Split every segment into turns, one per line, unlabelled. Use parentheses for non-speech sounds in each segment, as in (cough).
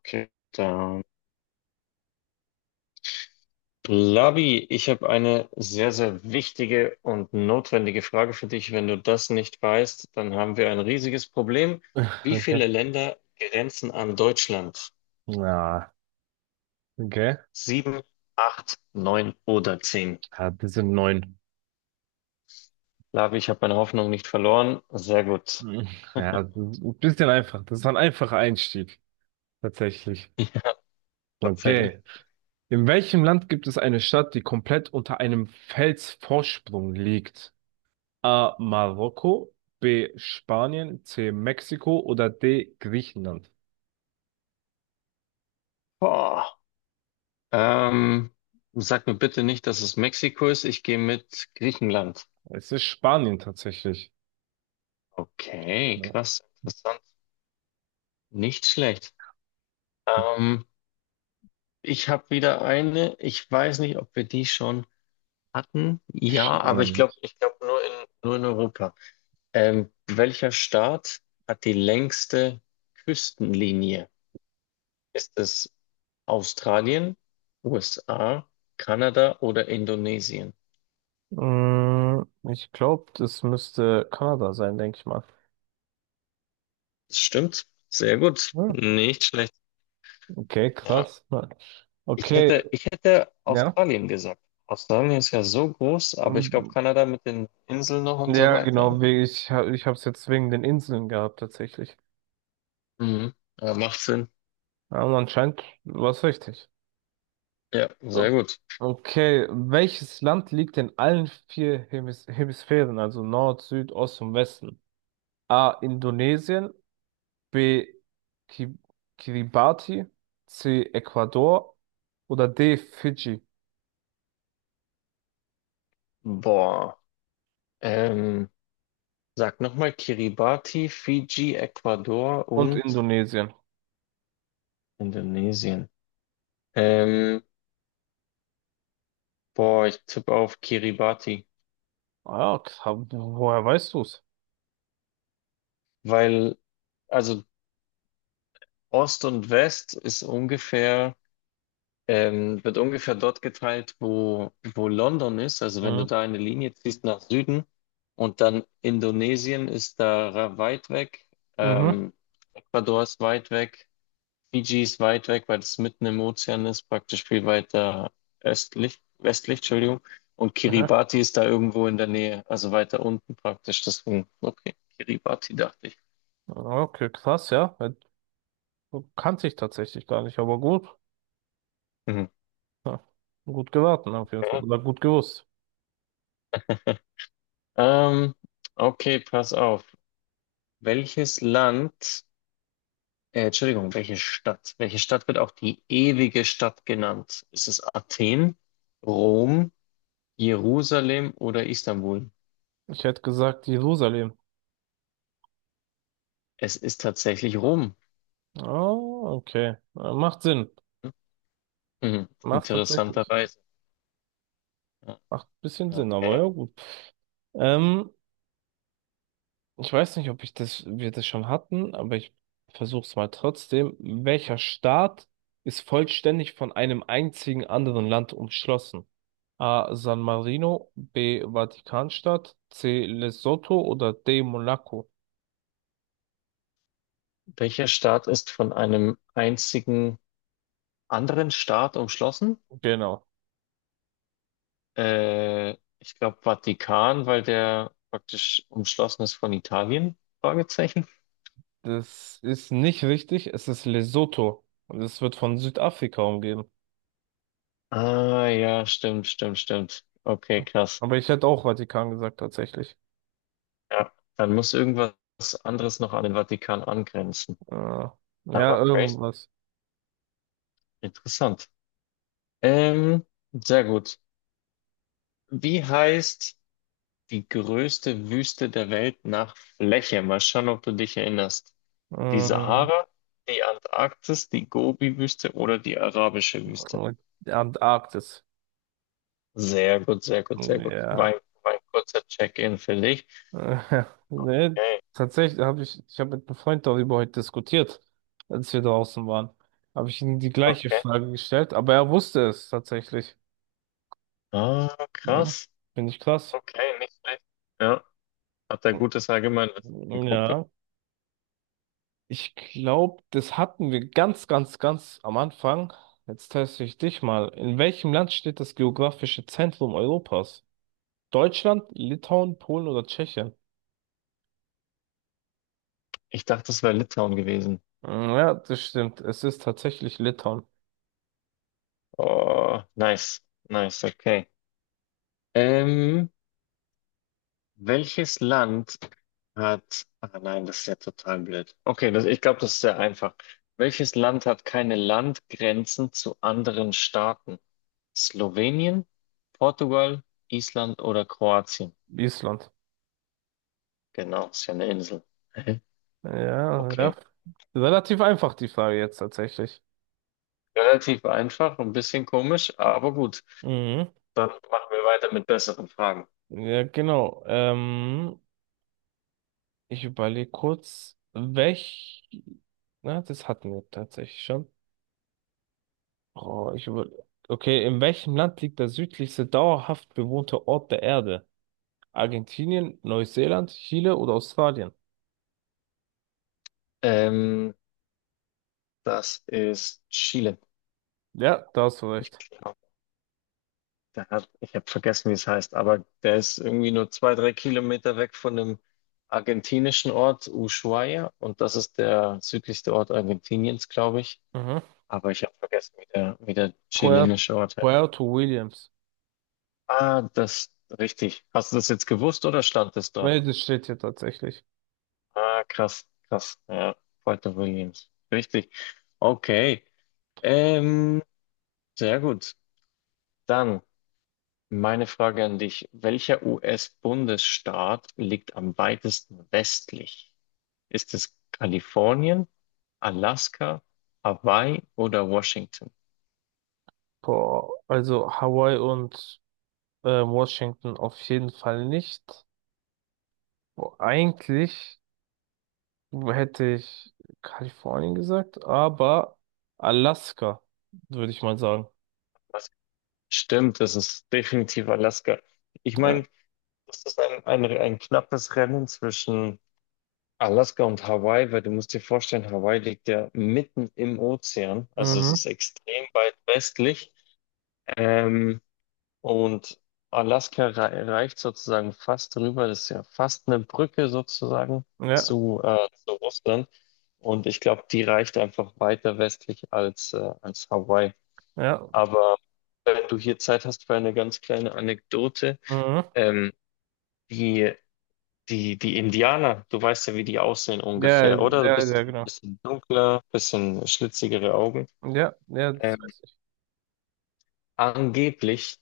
Okay, dann. Labi, ich habe eine sehr, sehr wichtige und notwendige Frage für dich. Wenn du das nicht weißt, dann haben wir ein riesiges Problem. Wie
Okay.
viele Länder grenzen an Deutschland?
Na, okay.
Sieben, acht, neun oder zehn?
Ja, das sind neun.
Labi, ich habe meine Hoffnung nicht verloren. Sehr gut.
Ja, das ist ein bisschen einfach. Das ist ein einfacher Einstieg. Tatsächlich.
Tatsächlich.
Okay. In welchem Land gibt es eine Stadt, die komplett unter einem Felsvorsprung liegt? A. Marokko, B. Spanien, C. Mexiko oder D. Griechenland?
Boah. Ähm, Sag mir bitte nicht, dass es Mexiko ist. Ich gehe mit Griechenland.
Es ist Spanien tatsächlich.
Okay,
Ja.
krass, interessant. Nicht schlecht. Ähm, Ich habe wieder eine. Ich weiß nicht, ob wir die schon hatten. Ja, aber ich glaube, nur in Europa. Welcher Staat hat die längste Küstenlinie? Ist es Australien, USA, Kanada oder Indonesien?
Mm, ich glaube, das müsste Kanada sein, denke ich mal.
Das stimmt. Sehr gut.
Ah,
Nicht schlecht.
okay,
Ja.
krass. Okay,
Ich hätte
ja.
Australien gesagt. Australien ist ja so groß, aber ich glaube,
Mhm.
Kanada mit den Inseln noch und so
Ja, genau,
weiter.
ich habe es jetzt wegen den Inseln gehabt tatsächlich.
Mhm. Ja, macht Sinn.
Aber anscheinend war es richtig.
Ja,
O-
sehr gut.
Okay, welches Land liegt in allen vier Hemisphären, also Nord, Süd, Ost und Westen? A. Indonesien, B. Ki Kiribati, C. Ecuador oder D. Fidschi
Boah. Ähm, Sag nochmal Kiribati, Fiji, Ecuador
und
und
Indonesien.
Indonesien. Ähm, Boah, ich tippe auf Kiribati,
Ah, ja, woher weißt du's?
weil, also, Ost und West ist wird ungefähr dort geteilt, wo, London ist. Also wenn
Mhm.
du da eine Linie ziehst nach Süden und dann Indonesien ist da weit weg,
Mhm.
ähm, Ecuador ist weit weg. Fiji ist weit weg, weil es mitten im Ozean ist, praktisch viel weiter östlich, westlich, Entschuldigung. Und
Aha.
Kiribati ist da irgendwo in der Nähe, also weiter unten praktisch. Deswegen, okay, Kiribati dachte ich.
Okay, krass, ja. Kannte ich tatsächlich gar nicht, aber gut.
Mhm.
Ja, gut geraten auf jeden Fall. Oder
(laughs)
gut gewusst.
Ähm, okay, pass auf. Welches Land, Entschuldigung, welche Stadt? Welche Stadt wird auch die ewige Stadt genannt? Ist es Athen, Rom, Jerusalem oder Istanbul?
Ich hätte gesagt Jerusalem.
Es ist tatsächlich Rom.
Ah, okay. Macht Sinn.
Mhm.
Macht tatsächlich.
Interessanterweise.
Macht ein bisschen Sinn, aber
Okay.
ja gut. Ähm, ich weiß nicht, ob ich das, wir das schon hatten, aber ich versuche es mal trotzdem. Welcher Staat ist vollständig von einem einzigen anderen Land umschlossen? A. San Marino, B. Vatikanstadt, C. Lesotho oder D. Monaco?
Welcher Staat ist von einem einzigen anderen Staat umschlossen?
Genau.
Äh, ich glaube Vatikan, weil der praktisch umschlossen ist von Italien? Fragezeichen.
Das ist nicht richtig, es ist Lesotho und es wird von Südafrika umgeben.
Ah, ja, stimmt, stimmt. Okay, krass.
Aber ich hätte auch Vatikan gesagt, tatsächlich.
Ja, dann muss irgendwas anderes noch an den Vatikan angrenzen.
Äh,
Aber
ja,
crazy.
irgendwas.
Interessant. Ähm, sehr gut. Wie heißt die größte Wüste der Welt nach Fläche? Mal schauen, ob du dich erinnerst. Die
Mhm.
Sahara, die Antarktis, die Gobi-Wüste oder die arabische Wüste.
Und Antarktis.
Sehr gut, sehr gut, sehr gut.
Ja.
War ein kurzer Check-in für dich.
Äh, (laughs) Nee,
Okay,
tatsächlich ich habe mit einem Freund darüber heute diskutiert, als wir draußen waren. Habe ich ihm die gleiche
okay.
Frage gestellt, aber er wusste es tatsächlich.
Ah,
Ja.
krass.
Finde ich krass.
Okay, nicht schlecht. Ja, hat er gutes Allgemeinwissen, mein Kumpel.
Ja. Ich glaube, das hatten wir ganz, ganz, ganz am Anfang. Jetzt teste ich dich mal. In welchem Land steht das geografische Zentrum Europas? Deutschland, Litauen, Polen oder Tschechien?
Ich dachte, das wäre Litauen gewesen.
Mm, Ja, das stimmt. Es ist tatsächlich Litauen.
Oh, nice, nice, okay. Ähm, welches Land hat. Ah nein, das ist ja total blöd. Okay, ich glaube, das ist sehr einfach. Welches Land hat keine Landgrenzen zu anderen Staaten? Slowenien, Portugal, Island oder Kroatien?
Island.
Genau, ist ja eine Insel. (laughs)
Ja, ja.
Okay.
Relativ einfach die Frage jetzt tatsächlich.
Relativ einfach, ein bisschen komisch, aber gut.
Mhm.
Dann machen wir weiter mit besseren Fragen.
Ja, genau. Ich überlege kurz. Na, das hatten wir tatsächlich schon. Oh. Okay, in welchem Land liegt der südlichste dauerhaft bewohnte Ort der Erde? Argentinien, Neuseeland, Chile oder Australien?
Ähm, das ist Chile.
Ja, da hast du
Ich
recht.
glaube. Der hat, ich habe vergessen, wie es heißt, aber der ist irgendwie nur zwei, drei Kilometer weg von dem argentinischen Ort Ushuaia und das ist der südlichste Ort Argentiniens, glaube ich.
Mhm.
Aber ich habe vergessen, wie der
Puer-
chilenische Ort heißt.
Puerto Williams.
Ah, das, richtig. Hast du das jetzt gewusst oder stand es dort?
Nee, das steht hier tatsächlich.
Ah, krass, krass. Ja, Puerto Williams. Richtig. Okay. Ähm, sehr gut. Dann. Meine Frage an dich, welcher US-Bundesstaat liegt am weitesten westlich? Ist es Kalifornien, Alaska, Hawaii oder Washington?
Boah, also Hawaii und Washington auf jeden Fall nicht. Boah, eigentlich hätte ich Kalifornien gesagt, aber Alaska, würde ich mal sagen.
Was? Stimmt, das ist definitiv Alaska. Ich meine,
Ja.
das ist ein knappes Rennen zwischen Alaska und Hawaii, weil du musst dir vorstellen, Hawaii liegt ja mitten im Ozean, also es
Mhm.
ist extrem weit westlich. Ähm, Und Alaska reicht sozusagen fast drüber. Das ist ja fast eine Brücke sozusagen
Ja,
zu Russland. Und ich glaube, die reicht einfach weiter westlich als, als Hawaii.
ja.
Aber wenn du hier Zeit hast für eine ganz kleine Anekdote,
Mhm.
ähm, die, die Indianer, du weißt ja, wie die aussehen
Ja,
ungefähr, oder? Ein
ja, ja,
bisschen,
genau.
bisschen dunkler, bisschen schlitzigere Augen.
Ja, ja, das
Ähm,
weiß ich.
Angeblich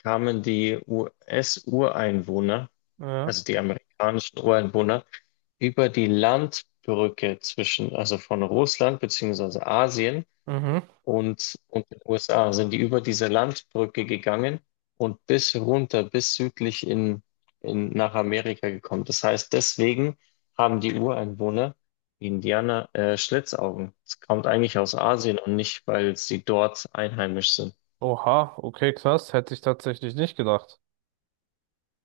kamen die US-Ureinwohner,
Ja.
also die amerikanischen Ureinwohner, über die Landbrücke zwischen, also von Russland beziehungsweise Asien
Mhm.
und den USA, sind die über diese Landbrücke gegangen und bis runter, bis südlich nach Amerika gekommen. Das heißt, deswegen haben die Ureinwohner, die Indianer, Schlitzaugen. Es kommt eigentlich aus Asien und nicht, weil sie dort einheimisch sind.
Oha, okay, krass, hätte ich tatsächlich nicht gedacht.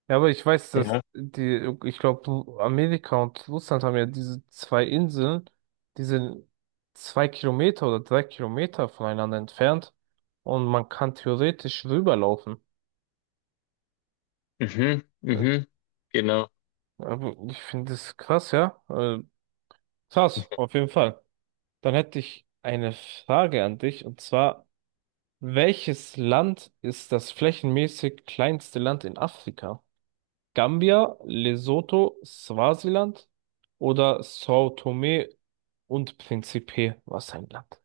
Ja, aber ich weiß, dass
Ja.
die, ich glaube, Amerika und Russland haben ja diese zwei Inseln, die sind 2 Kilometer oder 3 Kilometer voneinander entfernt, und man kann theoretisch rüberlaufen.
Mhm,
Äh,
mhm, genau.
Aber ich finde das krass, ja. Krass, auf jeden Fall. Dann hätte ich eine Frage an dich, und zwar: welches Land ist das flächenmäßig kleinste Land in Afrika? Gambia, Lesotho, Swasiland oder São Tomé und Príncipe? Was ein Land.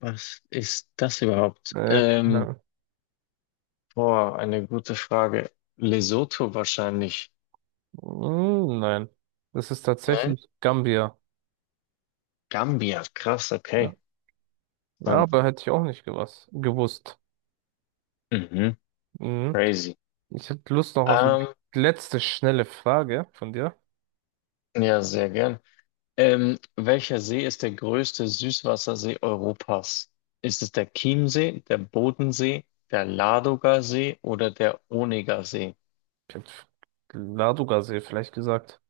Was ist das überhaupt?
Keine Ahnung.
Boah, eine gute Frage. Lesotho wahrscheinlich.
Nein, das ist
Nein?
tatsächlich Gambia.
Gambia, krass,
Ja,
okay.
ja,
Sonst.
aber hätte ich auch nicht gewusst.
Mhm,
Mhm.
crazy.
Ich hätte Lust noch auf eine
Ähm,
letzte schnelle Frage von dir.
ja, sehr gern. Welcher See ist der größte Süßwassersee Europas? Ist es der Chiemsee, der Bodensee, der Ladogasee oder der Onegasee?
Ich hätte Ladoga-See vielleicht gesagt.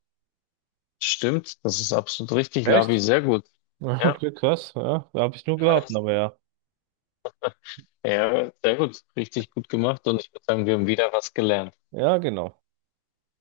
Stimmt, das ist absolut richtig, Lavi,
Echt?
sehr gut.
(laughs)
Ja,
Okay, krass. Ja, da habe ich nur
(laughs)
geraten,
nice.
aber ja.
Ja, sehr gut, richtig gut gemacht und ich würde sagen, wir haben wieder was gelernt.
Ja, genau.